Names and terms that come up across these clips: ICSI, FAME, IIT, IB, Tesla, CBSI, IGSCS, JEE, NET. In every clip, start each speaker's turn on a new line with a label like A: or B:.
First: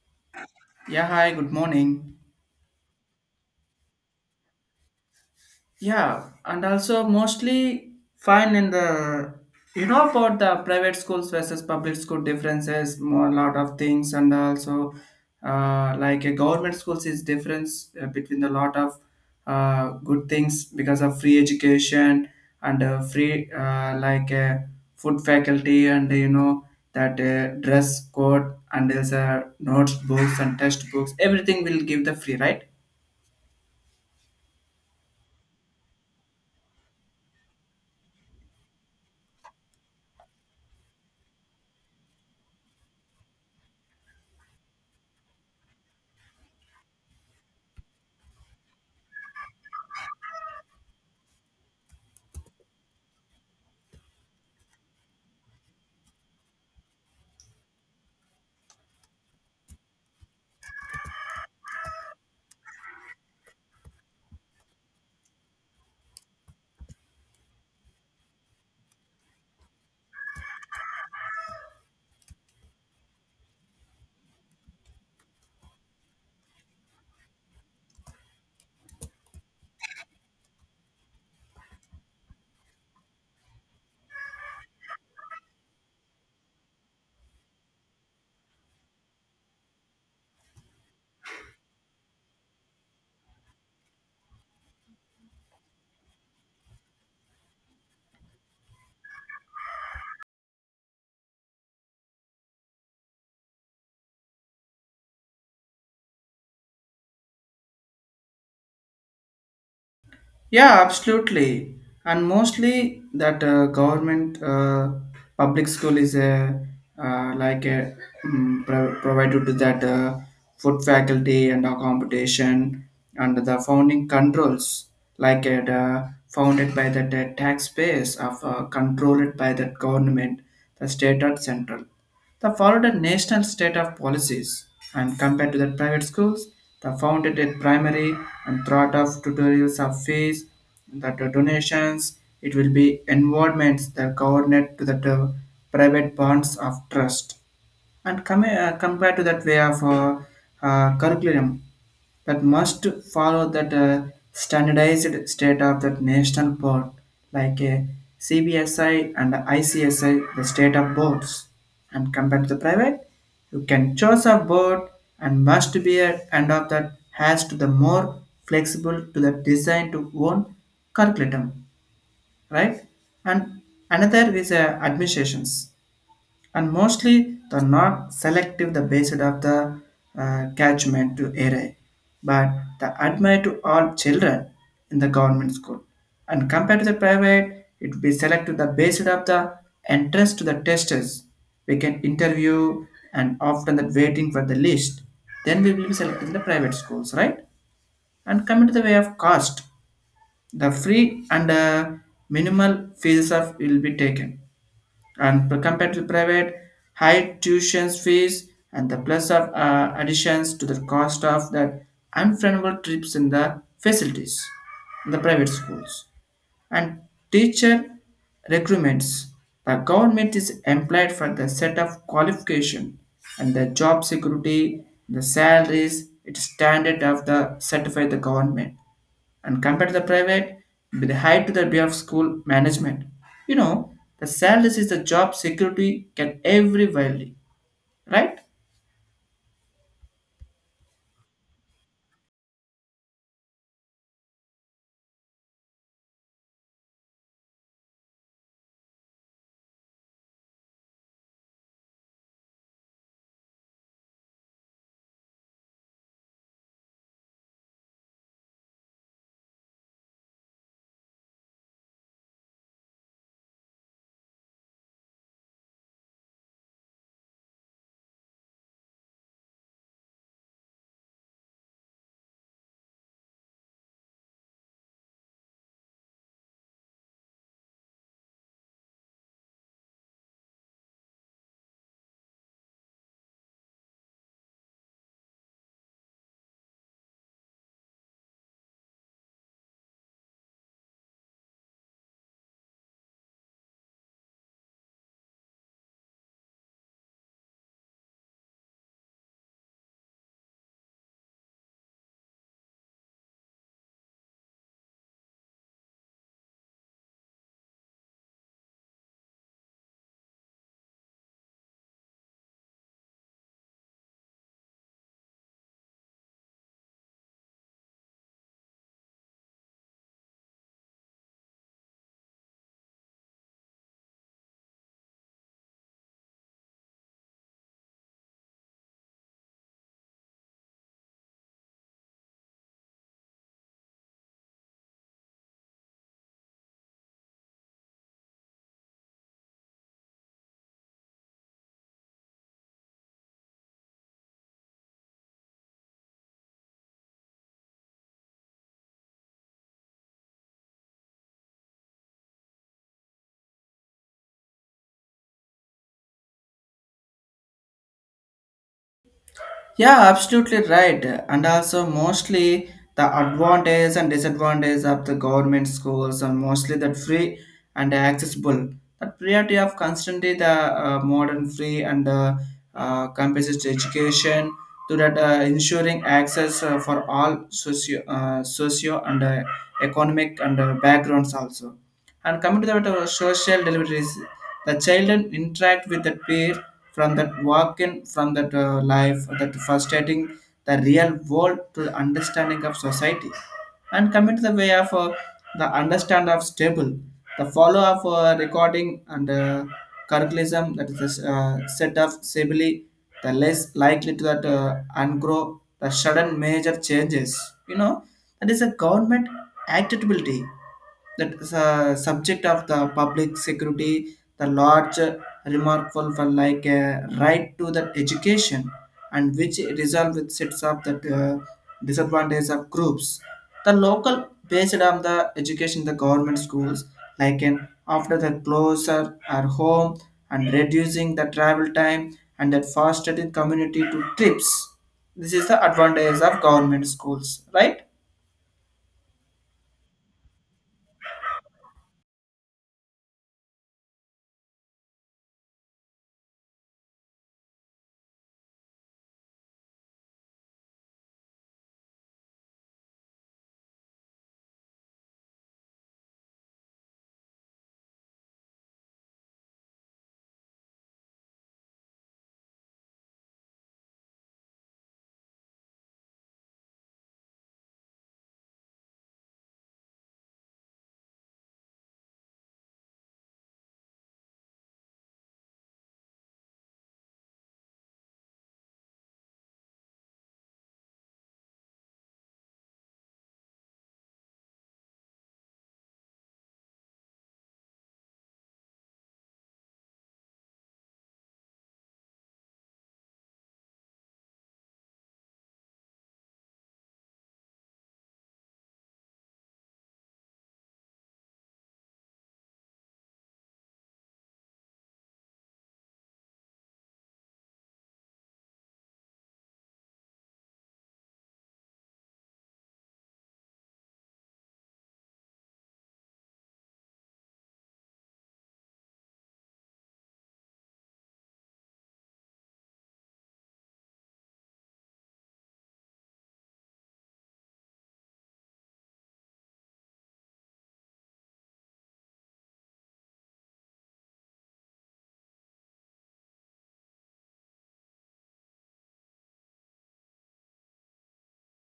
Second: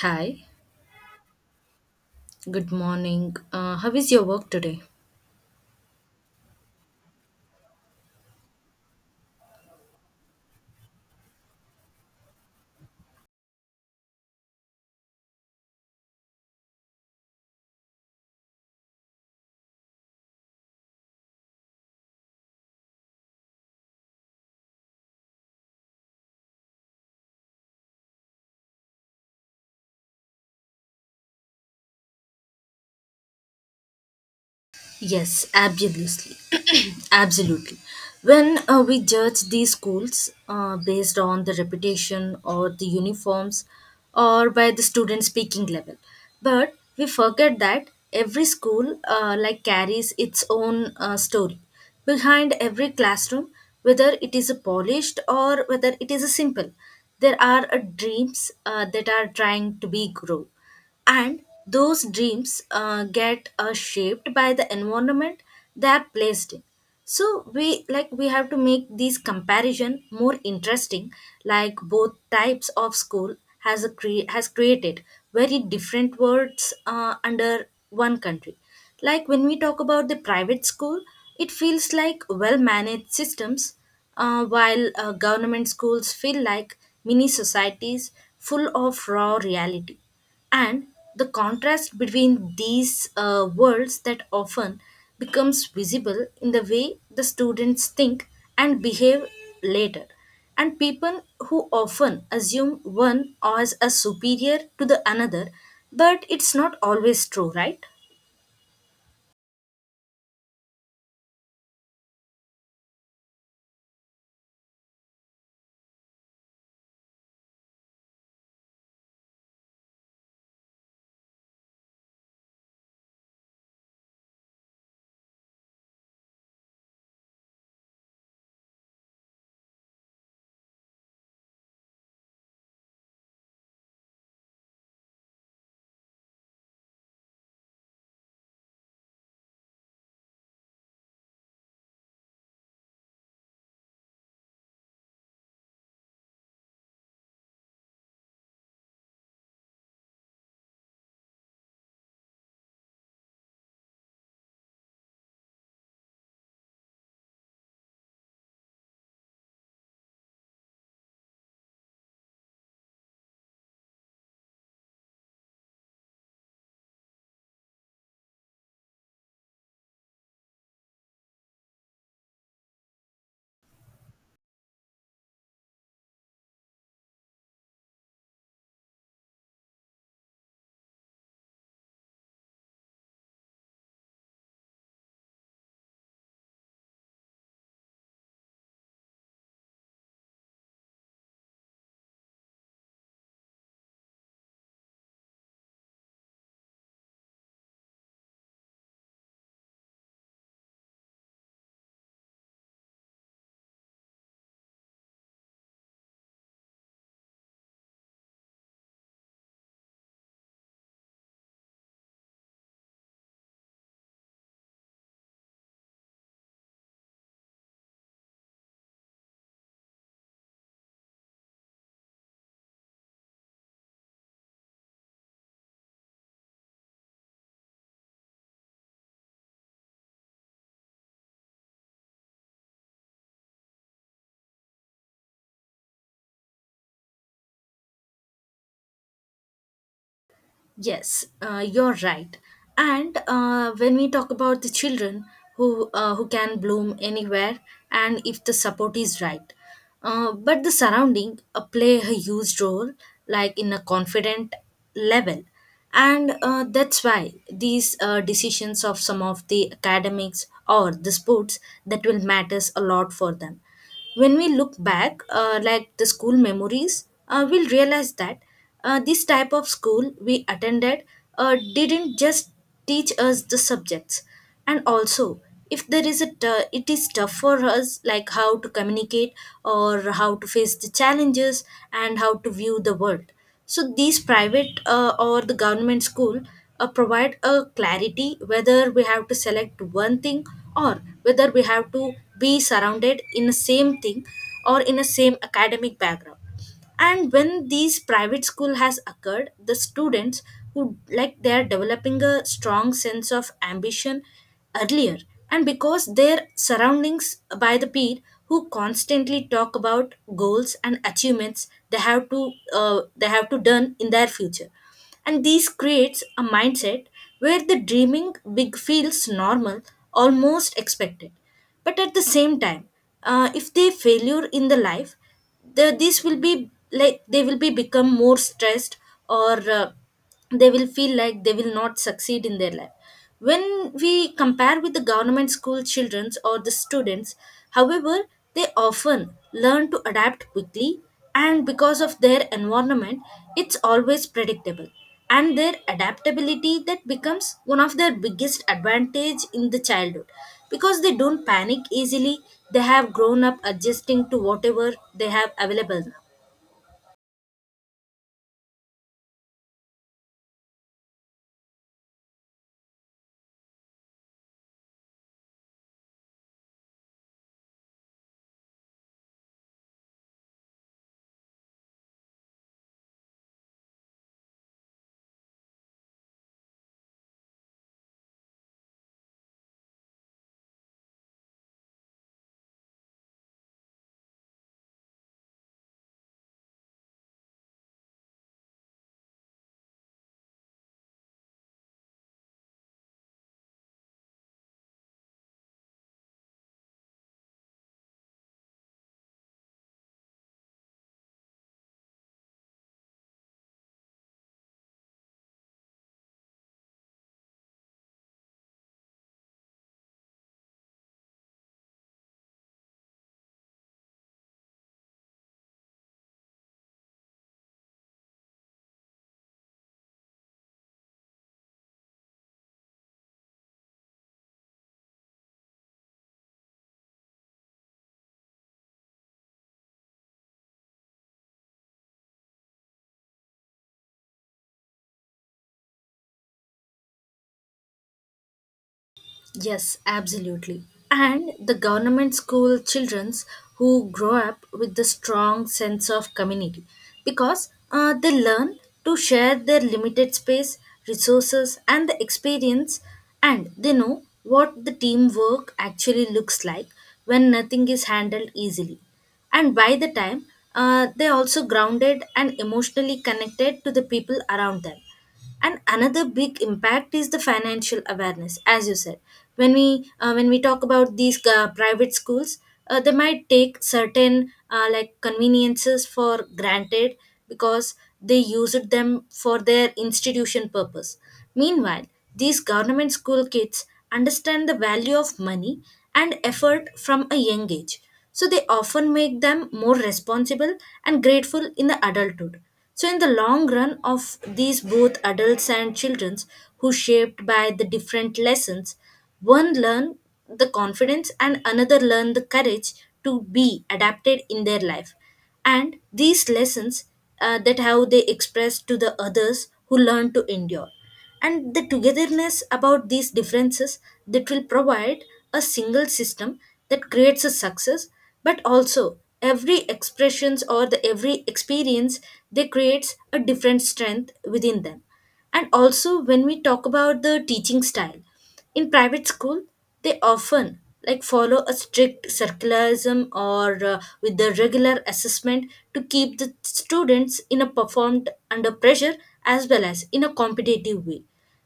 A: Hi,
B: Yeah, hi, good morning.
A: good morning. How is your work today?
B: Yeah, and also mostly fine in the about the private schools versus public school differences, more a lot of things, and also like a government schools is difference between a lot of good things because of free education and free like food faculty and that dress code and there's a notes books and test books everything will give the free, right?
A: Yes, absolutely. Absolutely. When we judge these schools based on the reputation or the uniforms, or by the student speaking level. But we forget that every school like carries its own story behind every classroom, whether it is a polished or whether it is a simple. There are dreams that are trying to be grow, and those dreams get shaped by the environment they are placed in. So we like we have to make these comparison more interesting, like both types of school has created very different words under one country. Like when we talk about the private school, it feels like well managed systems, while government schools feel like mini societies full of raw reality. And the contrast between these worlds that often becomes visible in the way the students think and behave later, and people who often assume one as a superior to the another, but it's not always true, right?
B: Yeah, absolutely. And mostly that government public school is a like a provided to that food faculty and accommodation and the founding controls, like it founded by the taxpayers of controlled by that government, the state or central. They followed a national state of policies, and compared to the private schools, they founded a primary and thought of tutorials of fees, the donations, it will be involvements that coordinate to the private bonds of trust. And compared to that way of curriculum, that must follow that standardized state of that national board, like a CBSI and ICSI, the state of boards. And compared to the private, you can choose a board and must be at end of that has to the more flexible to the design to own curriculum, right? And another is administrations and mostly the not selective the based of the catchment to area, but the admire to all children in the government school. And compared to the private, it will be selected the based of the entrance to the testers. We can interview and often that waiting for the list. Then we will be selecting the private schools, right? And coming to the way of cost, the free and minimal fees of will be taken and compared to private high tuition fees and the plus of additions to the cost of the unfriendable trips in the facilities in the private schools, and teacher recruitments, the government is employed for the set of qualification and the job security, the salaries it's standard of the certified the government. And compared to the private with high to the day of school management. You know, the salaries is the job security can every widely, right?
A: Yes, you're right. And when we talk about the children who can bloom anywhere, and if the support is right, but the surrounding play a huge role, like in a confident level. And that's why these decisions of some of the academics or the sports that will matters a lot for them. When we look back, like the school memories, we'll realize that this type of school we attended didn't just teach us the subjects, and also if there is a it is tough for us, like how to communicate or how to face the challenges and how to view the world. So these private or the government school provide a clarity whether we have to select one thing or whether we have to be surrounded in the same thing or in a same academic background. And when these private school has occurred the students who like they are developing a strong sense of ambition earlier, and because their surroundings by the peer who constantly talk about goals and achievements they have to done in their future. And this creates a mindset where the dreaming big feels normal, almost expected. But at the same time, if they failure in the life, this will be like they will be become more stressed, or they will feel like they will not succeed in their life. When we compare with the government school children or the students, however, they often learn to adapt quickly, and because of their environment it's always predictable, and their adaptability that becomes one of their biggest advantage in the childhood, because they don't panic easily. They have grown up adjusting to whatever they have available now.
B: Yeah, absolutely right. And also, mostly the advantage and disadvantage of the government schools are mostly that free and accessible. The priority of constantly the modern free and comprehensive education to that ensuring access for all socio and economic and backgrounds also. And coming to the social deliveries, the children interact with the peer from that walking from that life, that frustrating the real world to the understanding of society. And coming to the way of the understand of stable, the follow of recording and curriculum that is the set of stability, the less likely to that ungrow the sudden major changes. You know that is a government acceptability, that the subject of the public security, the large remarkable for like a right to the education, and which resolve with sets up the disadvantage of groups. The local based on the education, the government schools, like an after the closer are home and reducing the travel time and that fostered the community to trips. This is the advantage of government schools, right?
A: Yes, absolutely. And the government school childrens who grow up with the strong sense of community, because they learn to share their limited space, resources, and the experience, and they know what the teamwork actually looks like when nothing is handled easily. And by the time, they're also grounded and emotionally connected to the people around them. And another big impact is the financial awareness, as you said. When we when we talk about these private schools, they might take certain like conveniences for granted, because they used them for their institution purpose. Meanwhile, these government school kids understand the value of money and effort from a young age, so they often make them more responsible and grateful in the adulthood. So, in the long run of these both adults and children who shaped by the different lessons, one learn the confidence and another learn the courage to be adapted in their life. And these lessons that how they express to the others who learn to endure, and the togetherness about these differences, that will provide a single system that creates a success. But also every expressions or the every experience, they creates a different strength within them. And also when we talk about the teaching style in private school, they often like follow a strict circularism or with the regular assessment to keep the students in a performed under pressure, as well as in a competitive way.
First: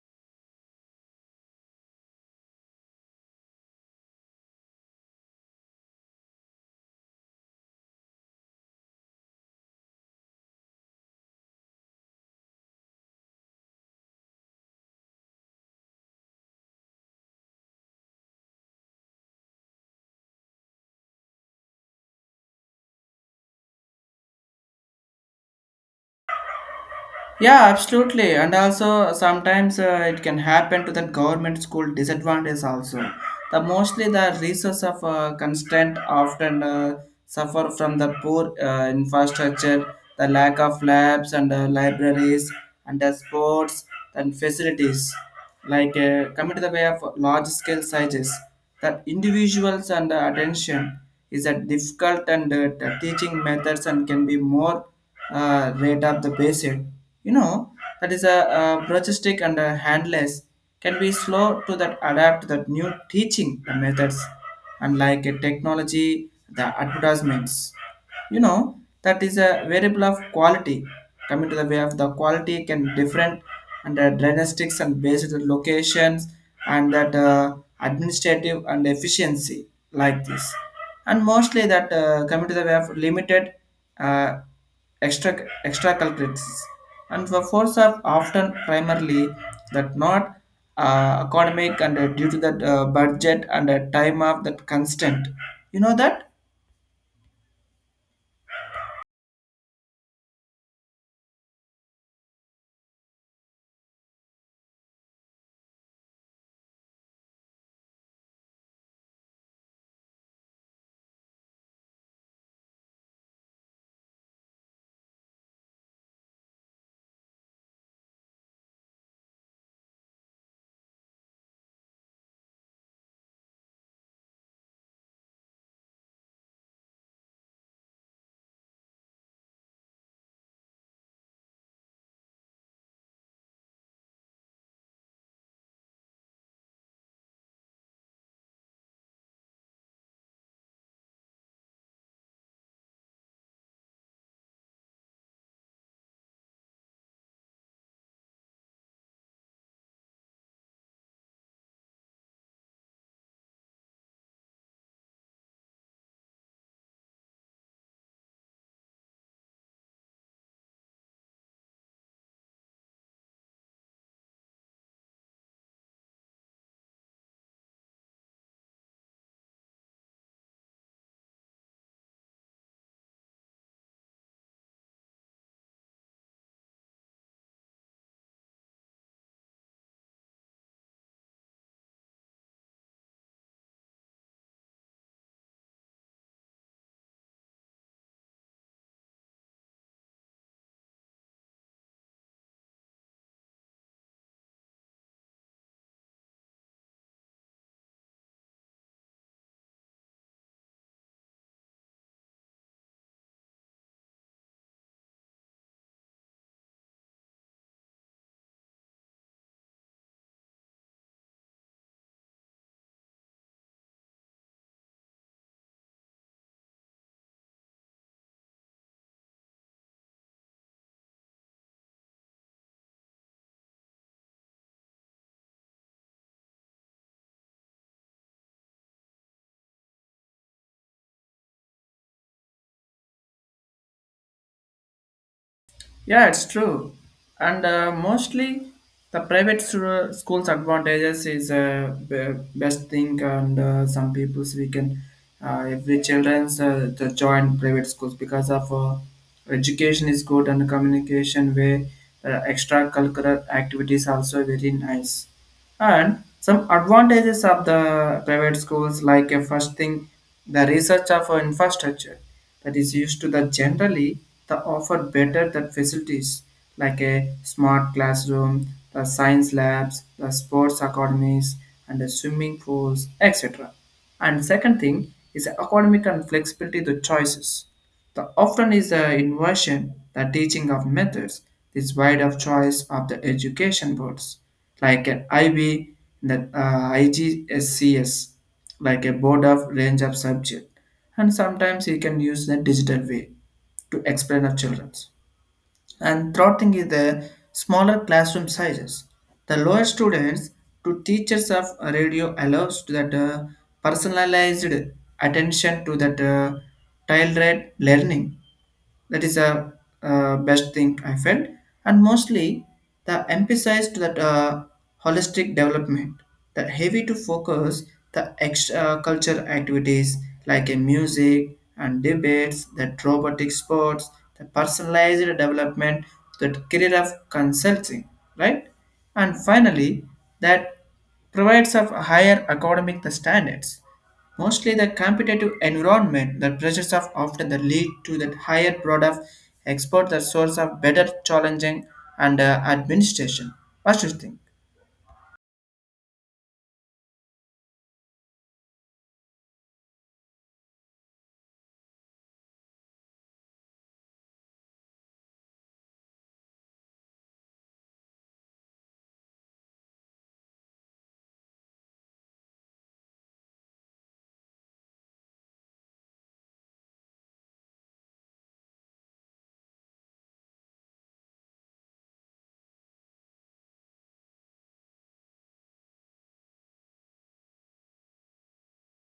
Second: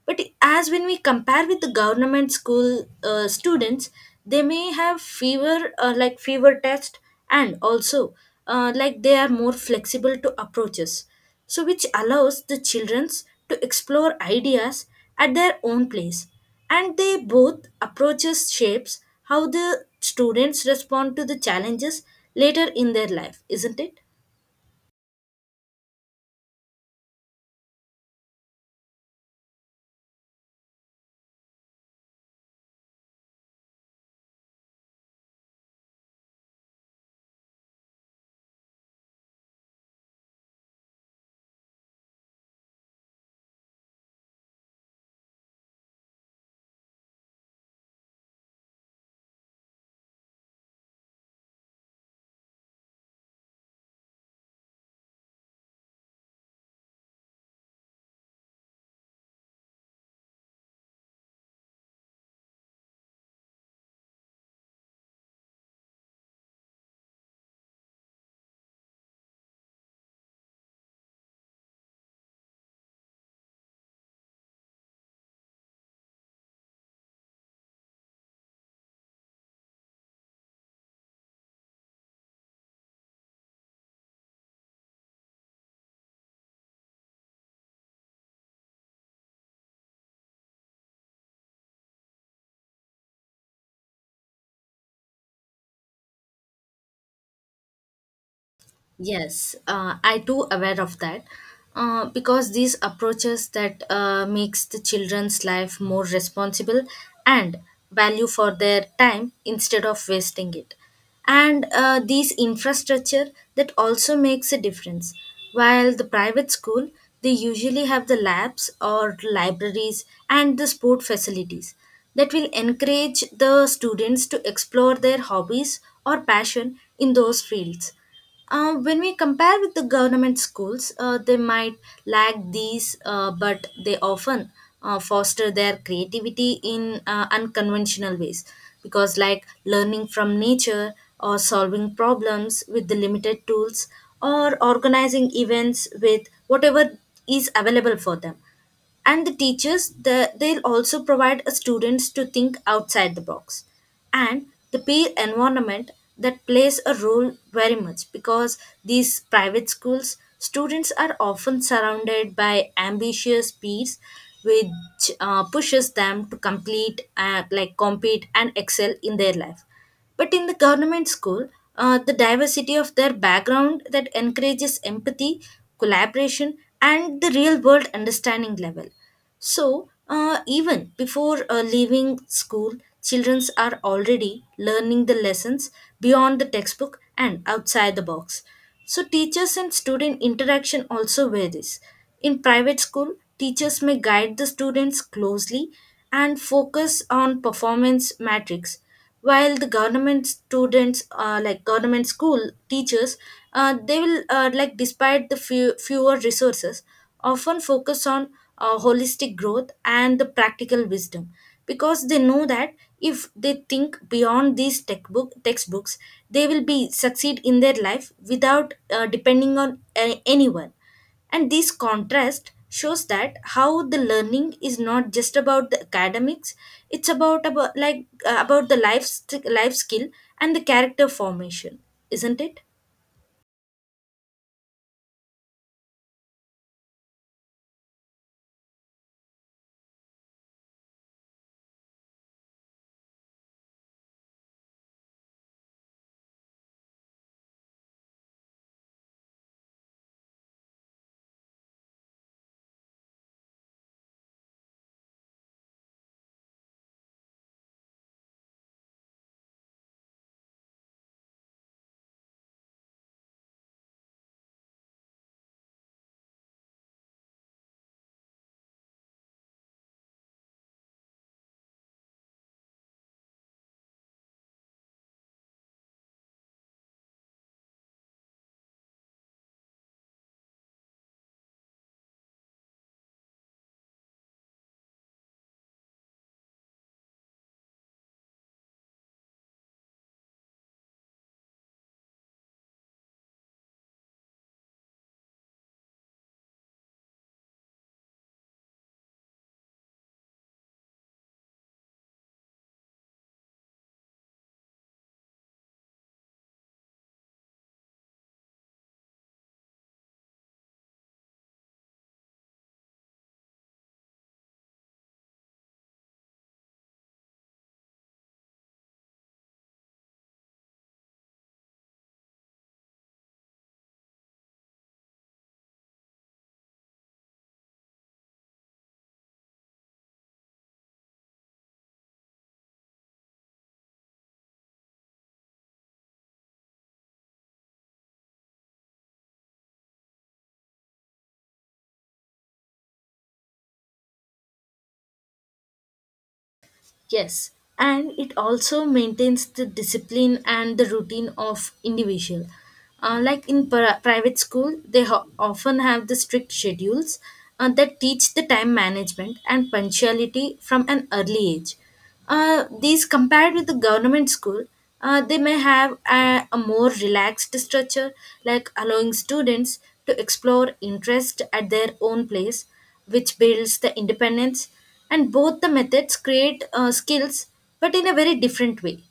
A: But as when we compare with the government school students, they may have fewer like fewer tests, and also like they are more flexible to approaches, so which allows the children to explore ideas at their own place. And they both approaches shapes how the students respond to the challenges later in their life, isn't it?
B: Yeah, absolutely. And also sometimes it can happen to the government school disadvantage also. The mostly the resource of constraint often suffer from the poor infrastructure, the lack of labs and libraries and the sports and facilities, like commit the way of large scale sizes that individuals and the attention is a difficult, and the teaching methods and can be more rate of the basic, you know, that is a brogistic and a handless, can be slow to that adapt that new teaching methods and like a technology the advertisements, you know, that is a variable of quality. Coming to the way of the quality can different and diagnostics and based on locations and that administrative and efficiency like this. And mostly that coming to the way of limited uh, extra extra culprits and the force are often primarily that not economic and due to that budget and time of that constant, you know that.
A: Yes, I too aware of that, because these approaches that makes the children's life more responsible and value for their time instead of wasting it. And these infrastructure that also makes a difference. While the private school, they usually have the labs or libraries and the sport facilities that will encourage the students to explore their hobbies or passion in those fields. When we compare with the government schools, they might lack these, but they often foster their creativity in unconventional ways, because like learning from nature or solving problems with the limited tools or organizing events with whatever is available for them. And the teachers the, they'll also provide a students to think outside the box. And the peer environment that plays a role very much, because these private schools students are often surrounded by ambitious peers, which pushes them to complete like compete and excel in their life. But in the government school, the diversity of their background that encourages empathy, collaboration, and the real world understanding level. So, even before leaving school, children are already learning the lessons beyond the textbook and outside the box. So, teachers and student interaction also varies. In private school, teachers may guide the students closely and focus on performance metrics, while the government students, like government school teachers, they will like despite the fewer resources, often focus on holistic growth and the practical wisdom, because they know that if they think beyond these textbooks they will be succeed in their life without depending on anyone. And this contrast shows that how the learning is not just about the academics, it's about the life skill and the character formation, isn't it?
B: Yeah, it's true. And mostly the schools advantages is best thing, and some people's we can every children's to join private schools because of education is good and communication way. Extracurricular activities also very nice. And some advantages of the private schools, like a first thing, the research of our infrastructure that is used to the generally the offer better that facilities, like a smart classroom, the science labs, the sports academies, and the swimming pools, etc. And second thing is academic and flexibility the choices, the often is the inversion, the teaching of methods, this wide of choice of the education boards, like an IB, the IGSCS, like a board of range of subject. And sometimes you can use the digital way to explain of children's. And third thing is the smaller classroom sizes. The lower students to teachers of radio allows to that personalized attention to that child learning, that is a best thing I felt. And mostly the emphasized that holistic development, the heavy to focus the culture activities like a music and debates, that robotic sports, the personalized development, that career of consulting, right? And finally, that provides of higher academic standards. Mostly the competitive environment, the pressures of often the lead to that higher product export the source of better challenging and administration. What do you think?
A: Yes, and it also maintains the discipline and the routine of individual. Like in private school, they often have the strict schedules that teach the time management and punctuality from an early age. These compared with the government school, they may have a more relaxed structure, like allowing students to explore interest at their own place, which builds the independence. And both the methods create skills, but in a very different way.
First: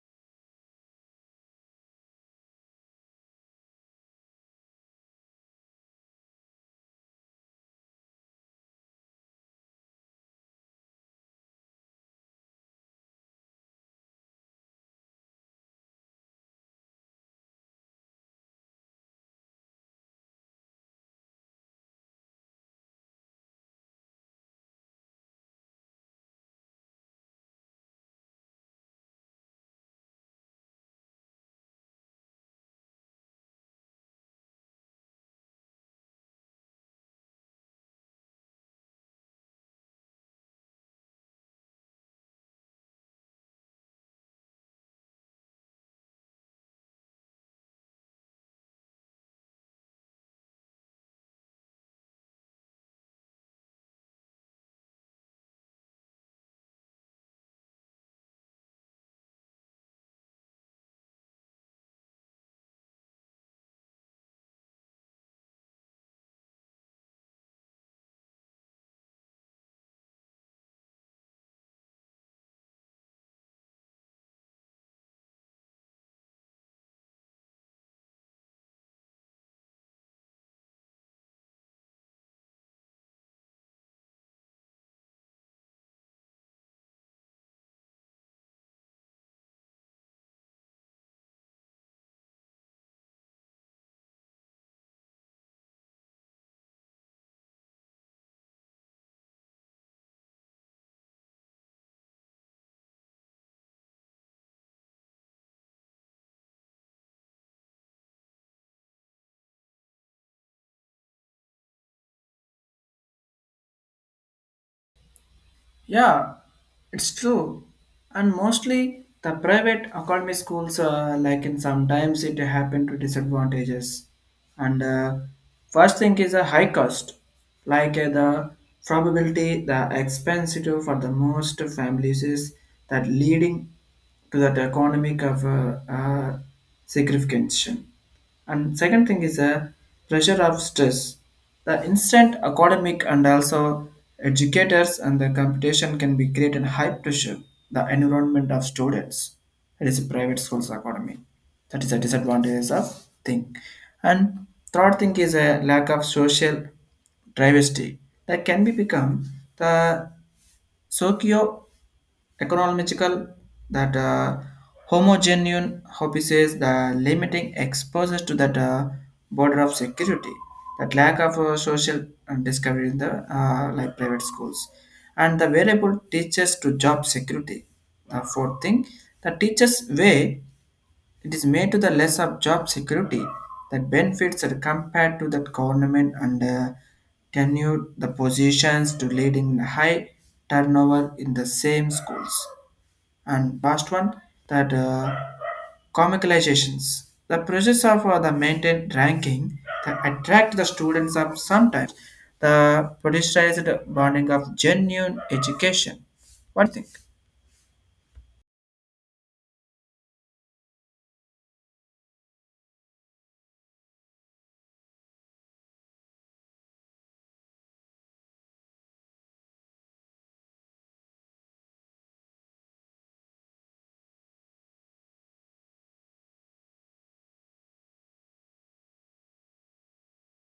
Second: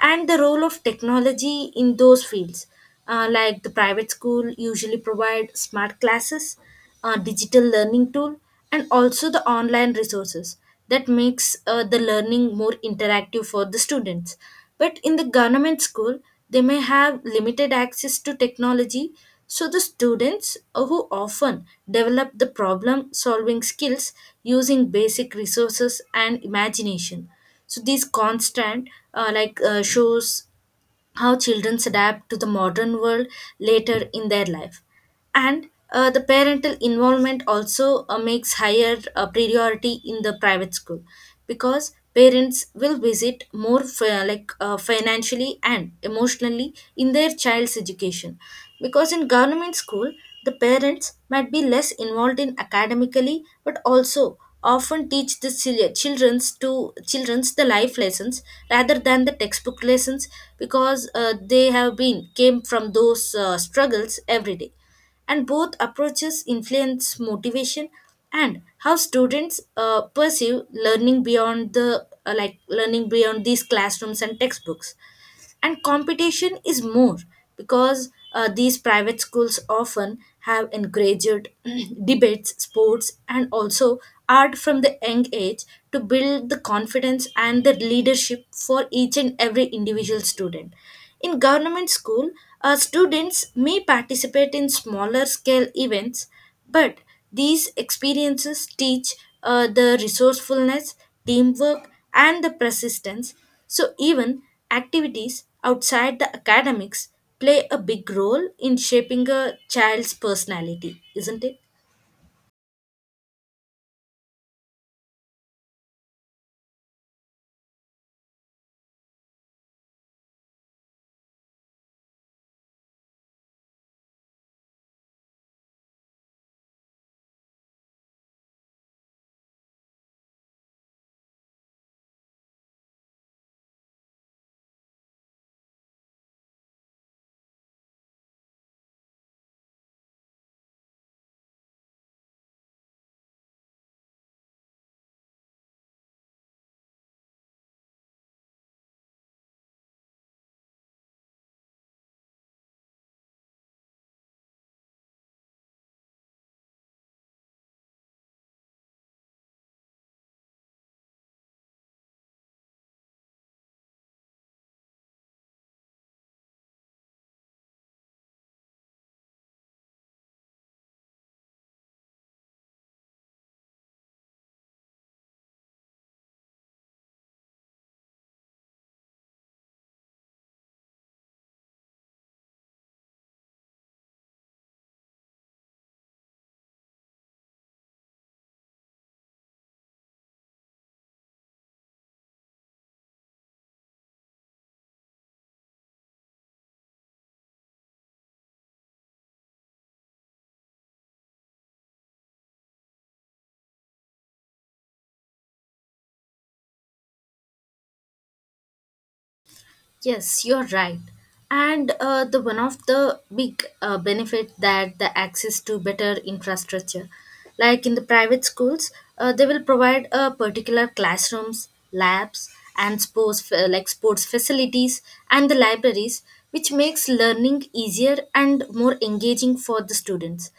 A: And the role of technology in those fields, like the private school usually provide smart classes, digital learning tool, and also the online resources that makes the learning more interactive for the students. But in the government school, they may have limited access to technology, so the students who often develop the problem solving skills using basic resources and imagination. So these constant shows how children adapt to the modern world later in their life. And the parental involvement also makes higher priority in the private school, because parents will visit more financially and emotionally in their child's education. Because in government school, the parents might be less involved in academically, but also often teach the children's the life lessons rather than the textbook lessons, because they have been came from those struggles every day. And both approaches influence motivation and how students perceive learning beyond the like learning beyond these classrooms and textbooks. And competition is more because these private schools often have encouraged debates sports and also art from the young age to build the confidence and the leadership for each and every individual student. In government school, students may participate in smaller scale events, but these experiences teach the resourcefulness, teamwork, and the persistence. So, even activities outside the academics play a big role in shaping a child's personality, isn't it?
B: Yeah, it's true. And mostly the private academy schools, like in sometimes it happen to disadvantages. And first thing is a high cost, like the probability the expensive for the most families is that leading to that economic of signification. And second thing is a pressure of stress. The instant academic and also educators and the competition can be created high pressure, the environment of students. It is a private school's academy. That is a disadvantage of thing. And third thing is a lack of social diversity, that can be become the socio economical that homogeneous hobbies the limiting exposure to that border of security, that lack of social discovery in the like private schools, and the variable teachers to job security. The fourth thing, the teachers way, it is made to the less of job security, that benefits are compared to the government and tenured the positions to leading high turnover in the same schools. And last one, that comicalizations the process of the maintained ranking that attract the students of sometimes the politicized bonding of genuine education. What do you think?
A: Yes, you're right. And the one of the big benefit that the access to better infrastructure, like in the private schools, they will provide particular classrooms, labs, and sports like sports facilities and the libraries, which makes learning easier and more engaging for the students.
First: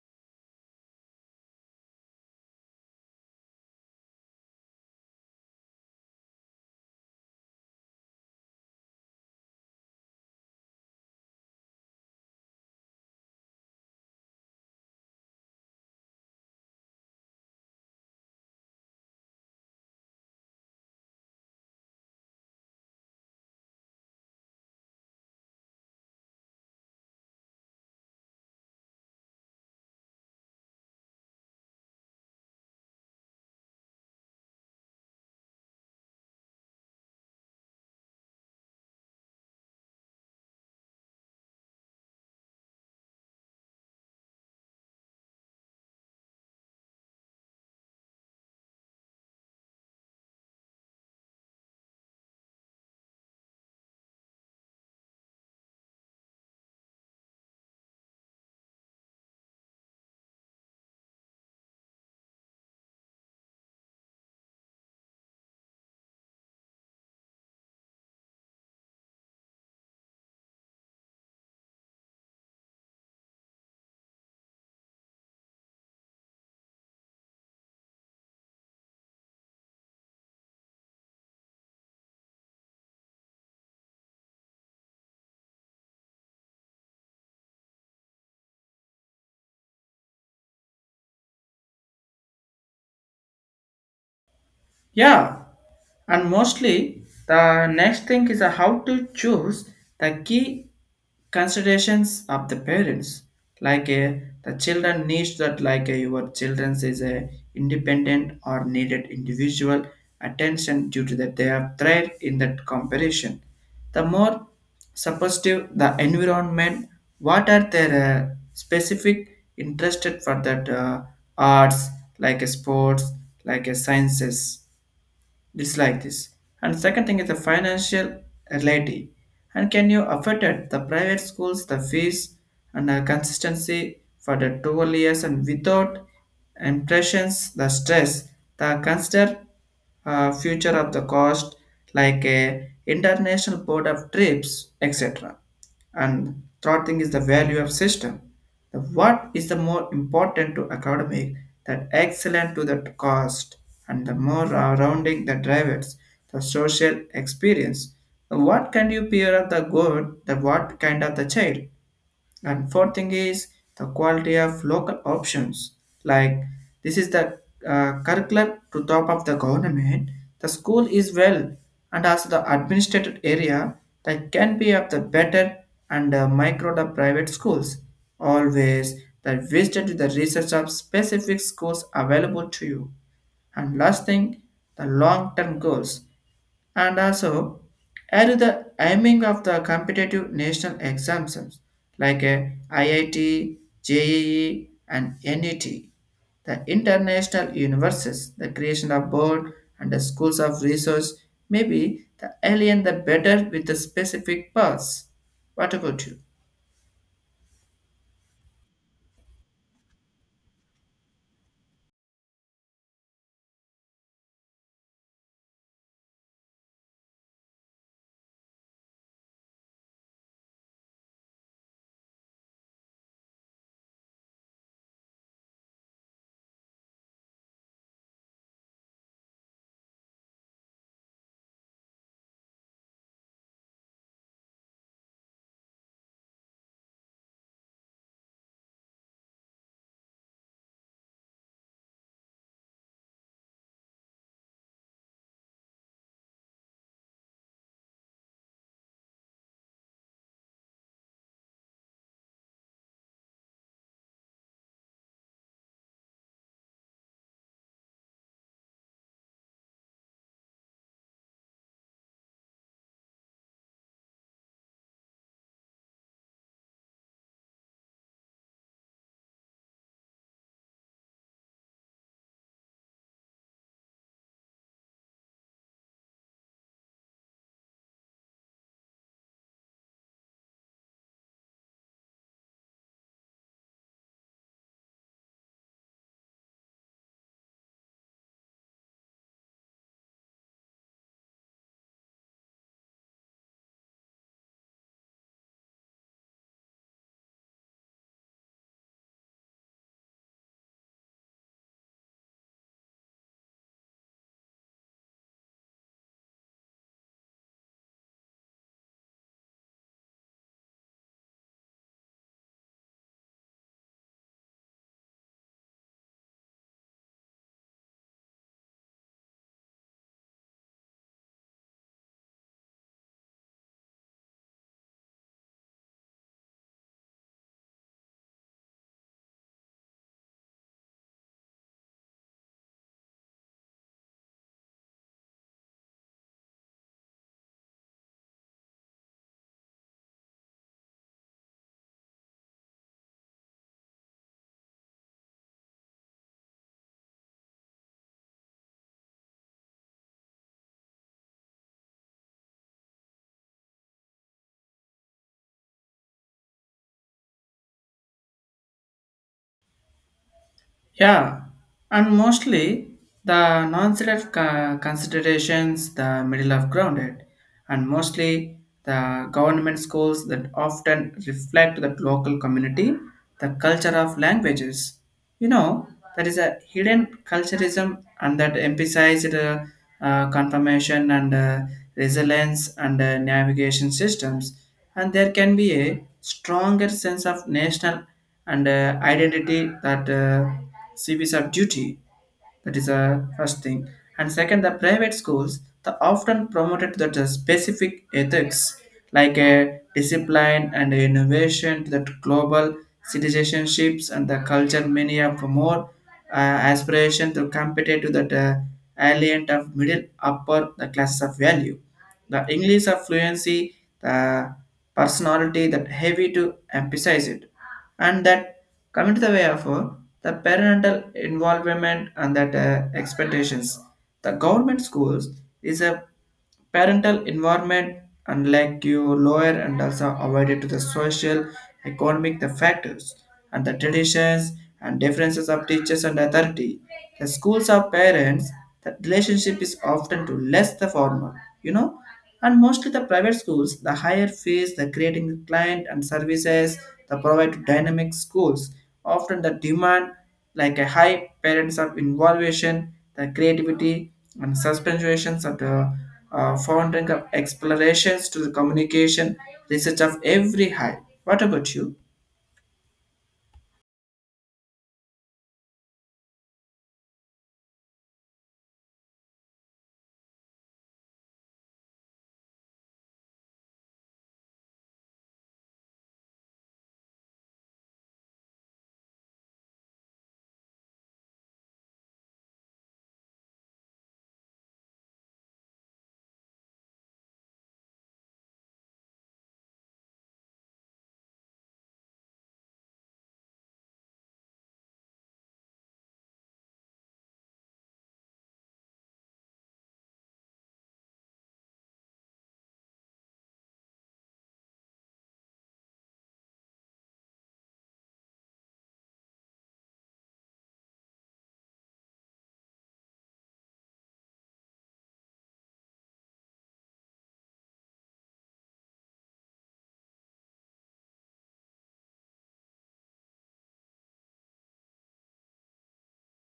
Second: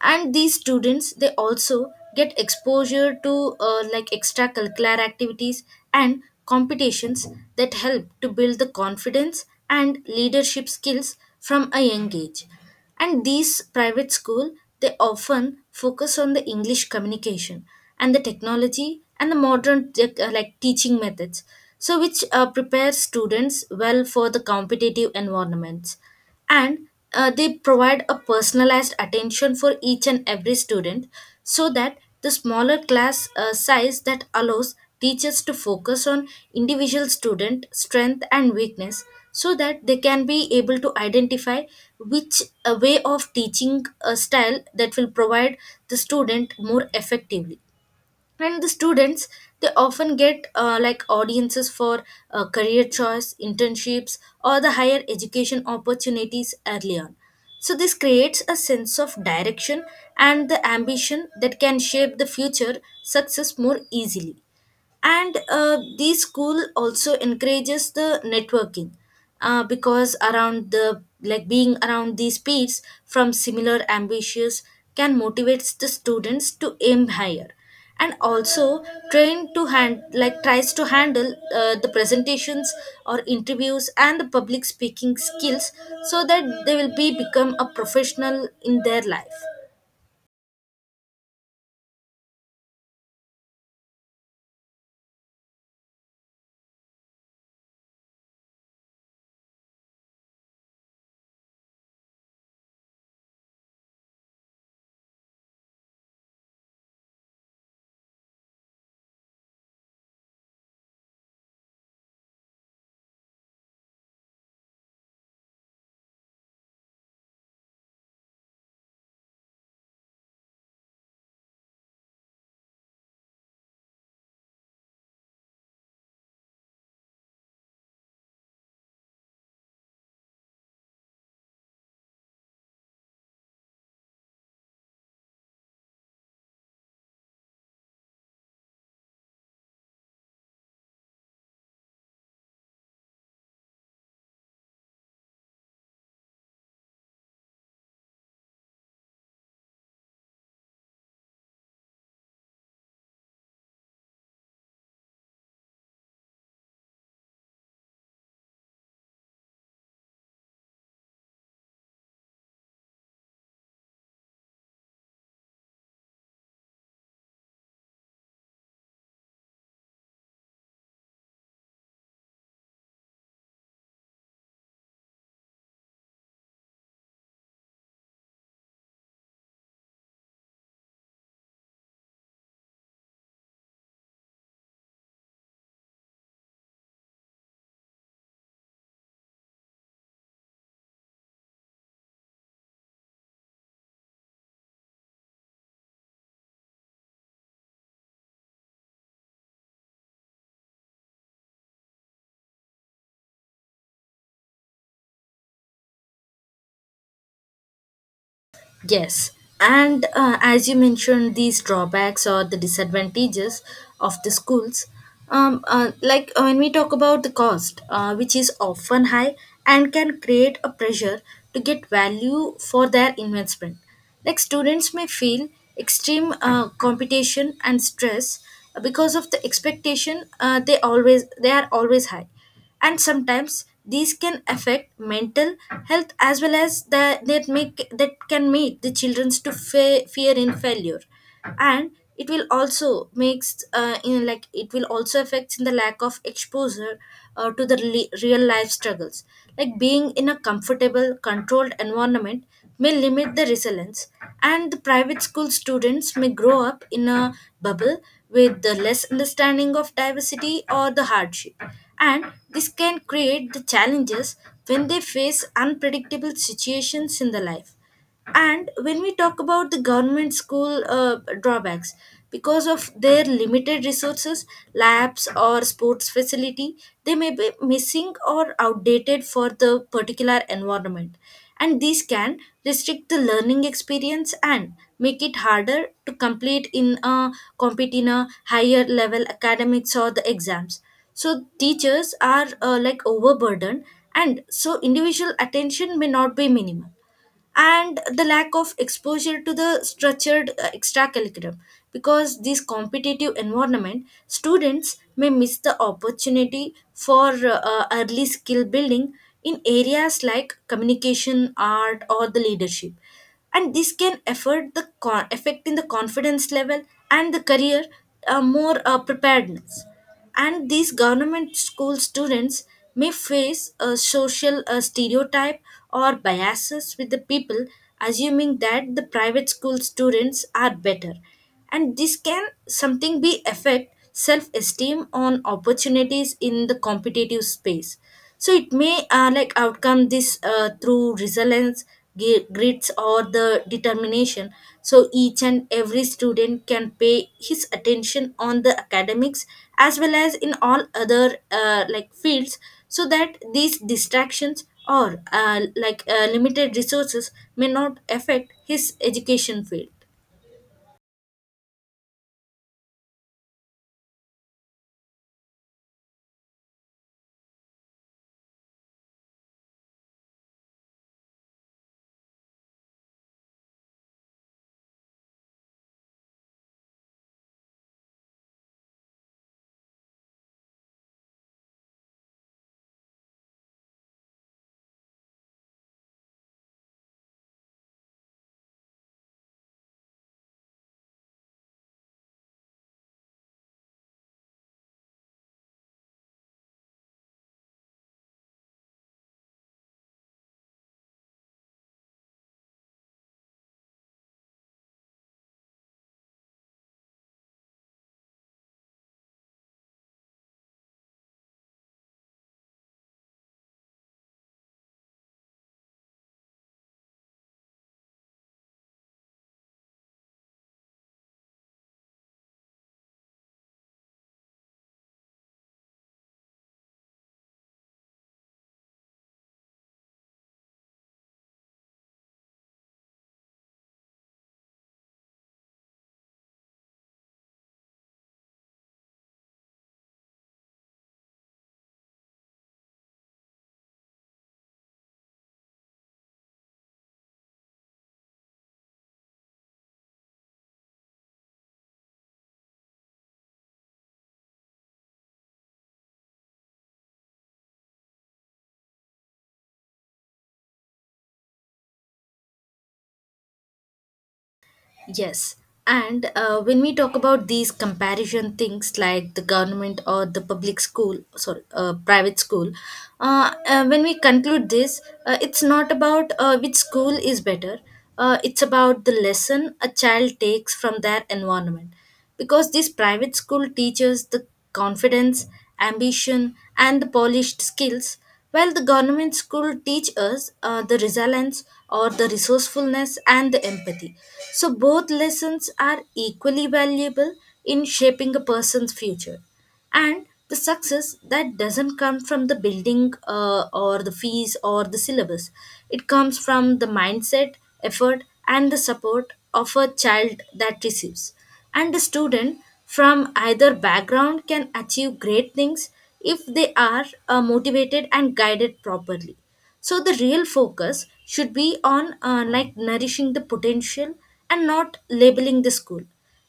A: And these students, they also get exposure to like extracurricular activities and competitions that help to build the confidence and leadership skills from a young age. And these private school, they often focus on the english communication and the technology and the modern like teaching methods, so which prepare students well for the competitive environments. And they provide a personalized attention for each and every student, so that the smaller class size that allows teachers to focus on individual student strength and weakness, so that they can be able to identify which way of teaching style that will provide the student more effectively. And the students, they often get like audiences for career choice internships or the higher education opportunities early on, so this creates a sense of direction and the ambition that can shape the future success more easily. And the school also encourages the networking, because around the like being around these peers from similar ambitious can motivates the students to aim higher, and also train to hand like tries to handle the presentations or interviews and the public speaking skills, so that they will be become a professional in their life.
B: Yeah, and mostly the next thing is how to choose the key considerations of the parents. Like the children needs that like your childrens is a independent or needed individual attention due to that they have thrived in that comparison. The more supportive the environment, what are their specific interested for that arts, like sports, like sciences, dislike this. And second thing is the financial reality. And can you afford it? The private schools, the fees, and the consistency for the 12 years and without impressions, the stress, the consider future of the cost, like a international board of trips, etc. And third thing is the value of system. The what is the more important to academic, that excellent to the cost, and the more rounding the drivers, the social experience. The what can you peer of the good, the what kind of the child? And fourth thing is the quality of local options. Like this is the curriculum to top of the government. The school is well and also the administrated area that can be of the better and micro the private schools. Always that visited to the research of specific schools available to you. And last thing, the long-term goals, and also are the aiming of the competitive national exams like a IIT, JEE, and NET. The international universes, the creation of board and the schools of research, maybe the alien the better with the specific paths. What about you?
A: Yes, and as you mentioned, these drawbacks or the disadvantages of the schools, like when we talk about the cost, which is often high and can create a pressure to get value for their investment. Like students may feel extreme competition and stress because of the expectation, they are always high, and sometimes these can affect mental health as well as that make that can make the children to fear in failure. And it will also makes in like it will also affect in the lack of exposure to the real life struggles. Like being in a comfortable controlled environment may limit the resilience, and the private school students may grow up in a bubble with the less understanding of diversity or the hardship. And this can create the challenges when they face unpredictable situations in the life. And when we talk about the government school drawbacks, because of their limited resources, labs or sports facility, they may be missing or outdated for the particular environment, and these can restrict the learning experience and make it harder to complete in a compete in a higher level academics or the exams. So teachers are like overburdened, and so individual attention may not be minimal, and the lack of exposure to the structured extracurriculum, because this competitive environment students may miss the opportunity for early skill building in areas like communication art or the leadership, and this can affect in the confidence level and the career more preparedness. And these government school students may face a social stereotype or biases, with the people assuming that the private school students are better, and this can something be affect self-esteem on opportunities in the competitive space. So it may like outcome this through resilience, grits or the determination, so each and every student can pay his attention on the academics as well as in all other like fields, so that these distractions or limited resources may not affect his education field.
B: Yeah, and mostly the considerations, the middle of grounded. And mostly the government schools that often reflect the local community, the culture of languages. You know, there is a hidden culturism and that emphasized confirmation and resilience and navigation systems. And there can be a stronger sense of national and identity that CVs are duty. That is the first thing. And second, the private schools they often promoted that the specific ethics like a discipline and innovation to that global citizenships, and the culture many have more uh, aspiration to compete to that alien of middle upper the classes of value. The English of fluency, the personality that heavy to emphasize it. And that coming to the way of the parental involvement and that expectations, the government schools is a parental environment, unlike your lower and also avoided to the social, economic the factors and the traditions and differences of teachers and authority. The schools of parents, the relationship is often to less the formal, you know. And mostly the private schools, the higher fees, the creating the client and services, the provide dynamic schools, often the demand like a high parents of involvation, the creativity and suspensions of the founding of explorations to the communication research of every high. What about you?
A: Yes. And when we talk about these comparison things, like the government or the public school, sorry, private school, when we conclude this, it's not about which school is better, it's about the lesson a child takes from their environment. Because these private school teaches the confidence, ambition and the polished skills, while the government school teach us the resilience or the resourcefulness and the empathy, so both lessons are equally valuable in shaping a person's future. And the success that doesn't come from the building or the fees or the syllabus, it comes from the mindset, effort and the support of a child that receives. And a student from either background can achieve great things if they are motivated and guided properly. So the real focus should be on like nourishing the potential, and not labeling the school.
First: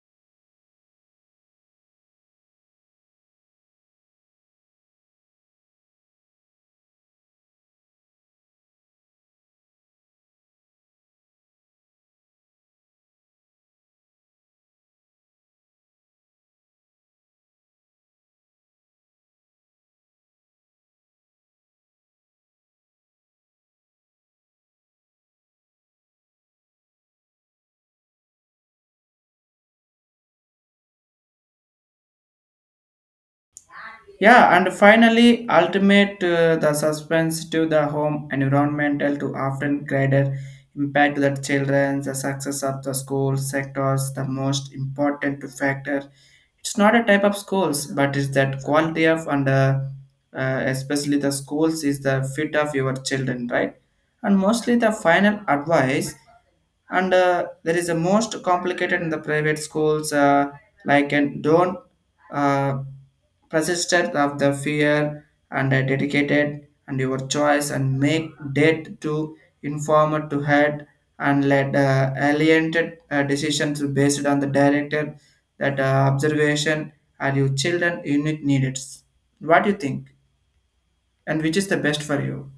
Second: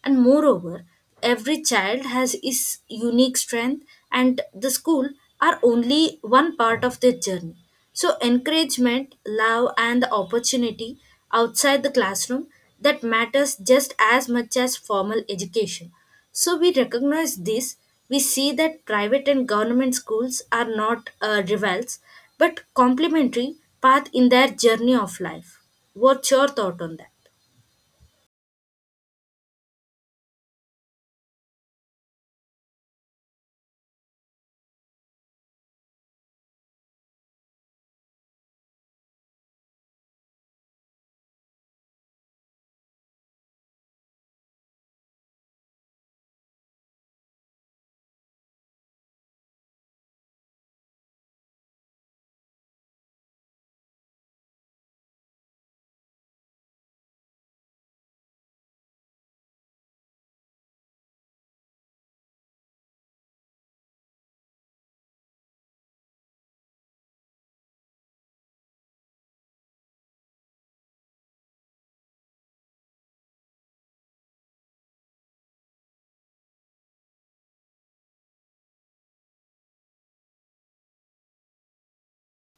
A: And moreover, every child has his unique strength, and the school are only one part of their journey. So encouragement, love, and the opportunity outside the classroom that matters just as much as formal education. So we recognize this, we see that private and government schools are not rivals but complementary path in their journey of life. What's your thought on that?
B: Yeah, and finally, ultimate the suspense to the home environmental to often greater impact to the children, the success of the school sectors, the most important factor. It's not a type of schools, but it's that quality of and especially the schools is the fit of your children, right? And mostly the final advice, and there is a most complicated in the private schools, like and don't uh, persistent of the fear and dedicated and your choice and make dead to informer to head and let alienated decisions based on the director that observation are your children unique needs. What do you think, and which is the best for you?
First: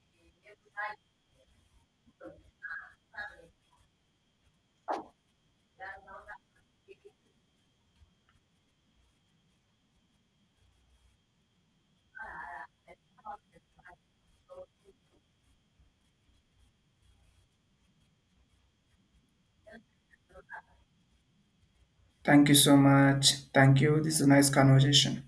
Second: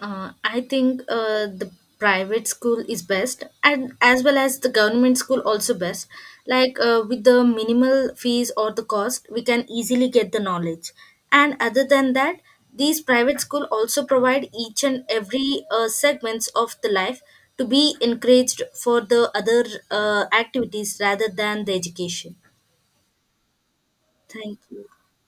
A: I think the private school is best, and as well as the government school also best. Like with the minimal fees or the cost, we can easily get the knowledge. And other than that, these private school also provide each and every segments of the life to be encouraged for the other activities rather than the education.
B: Thank you so much. Thank you, this is a nice
A: Thank you.
B: conversation.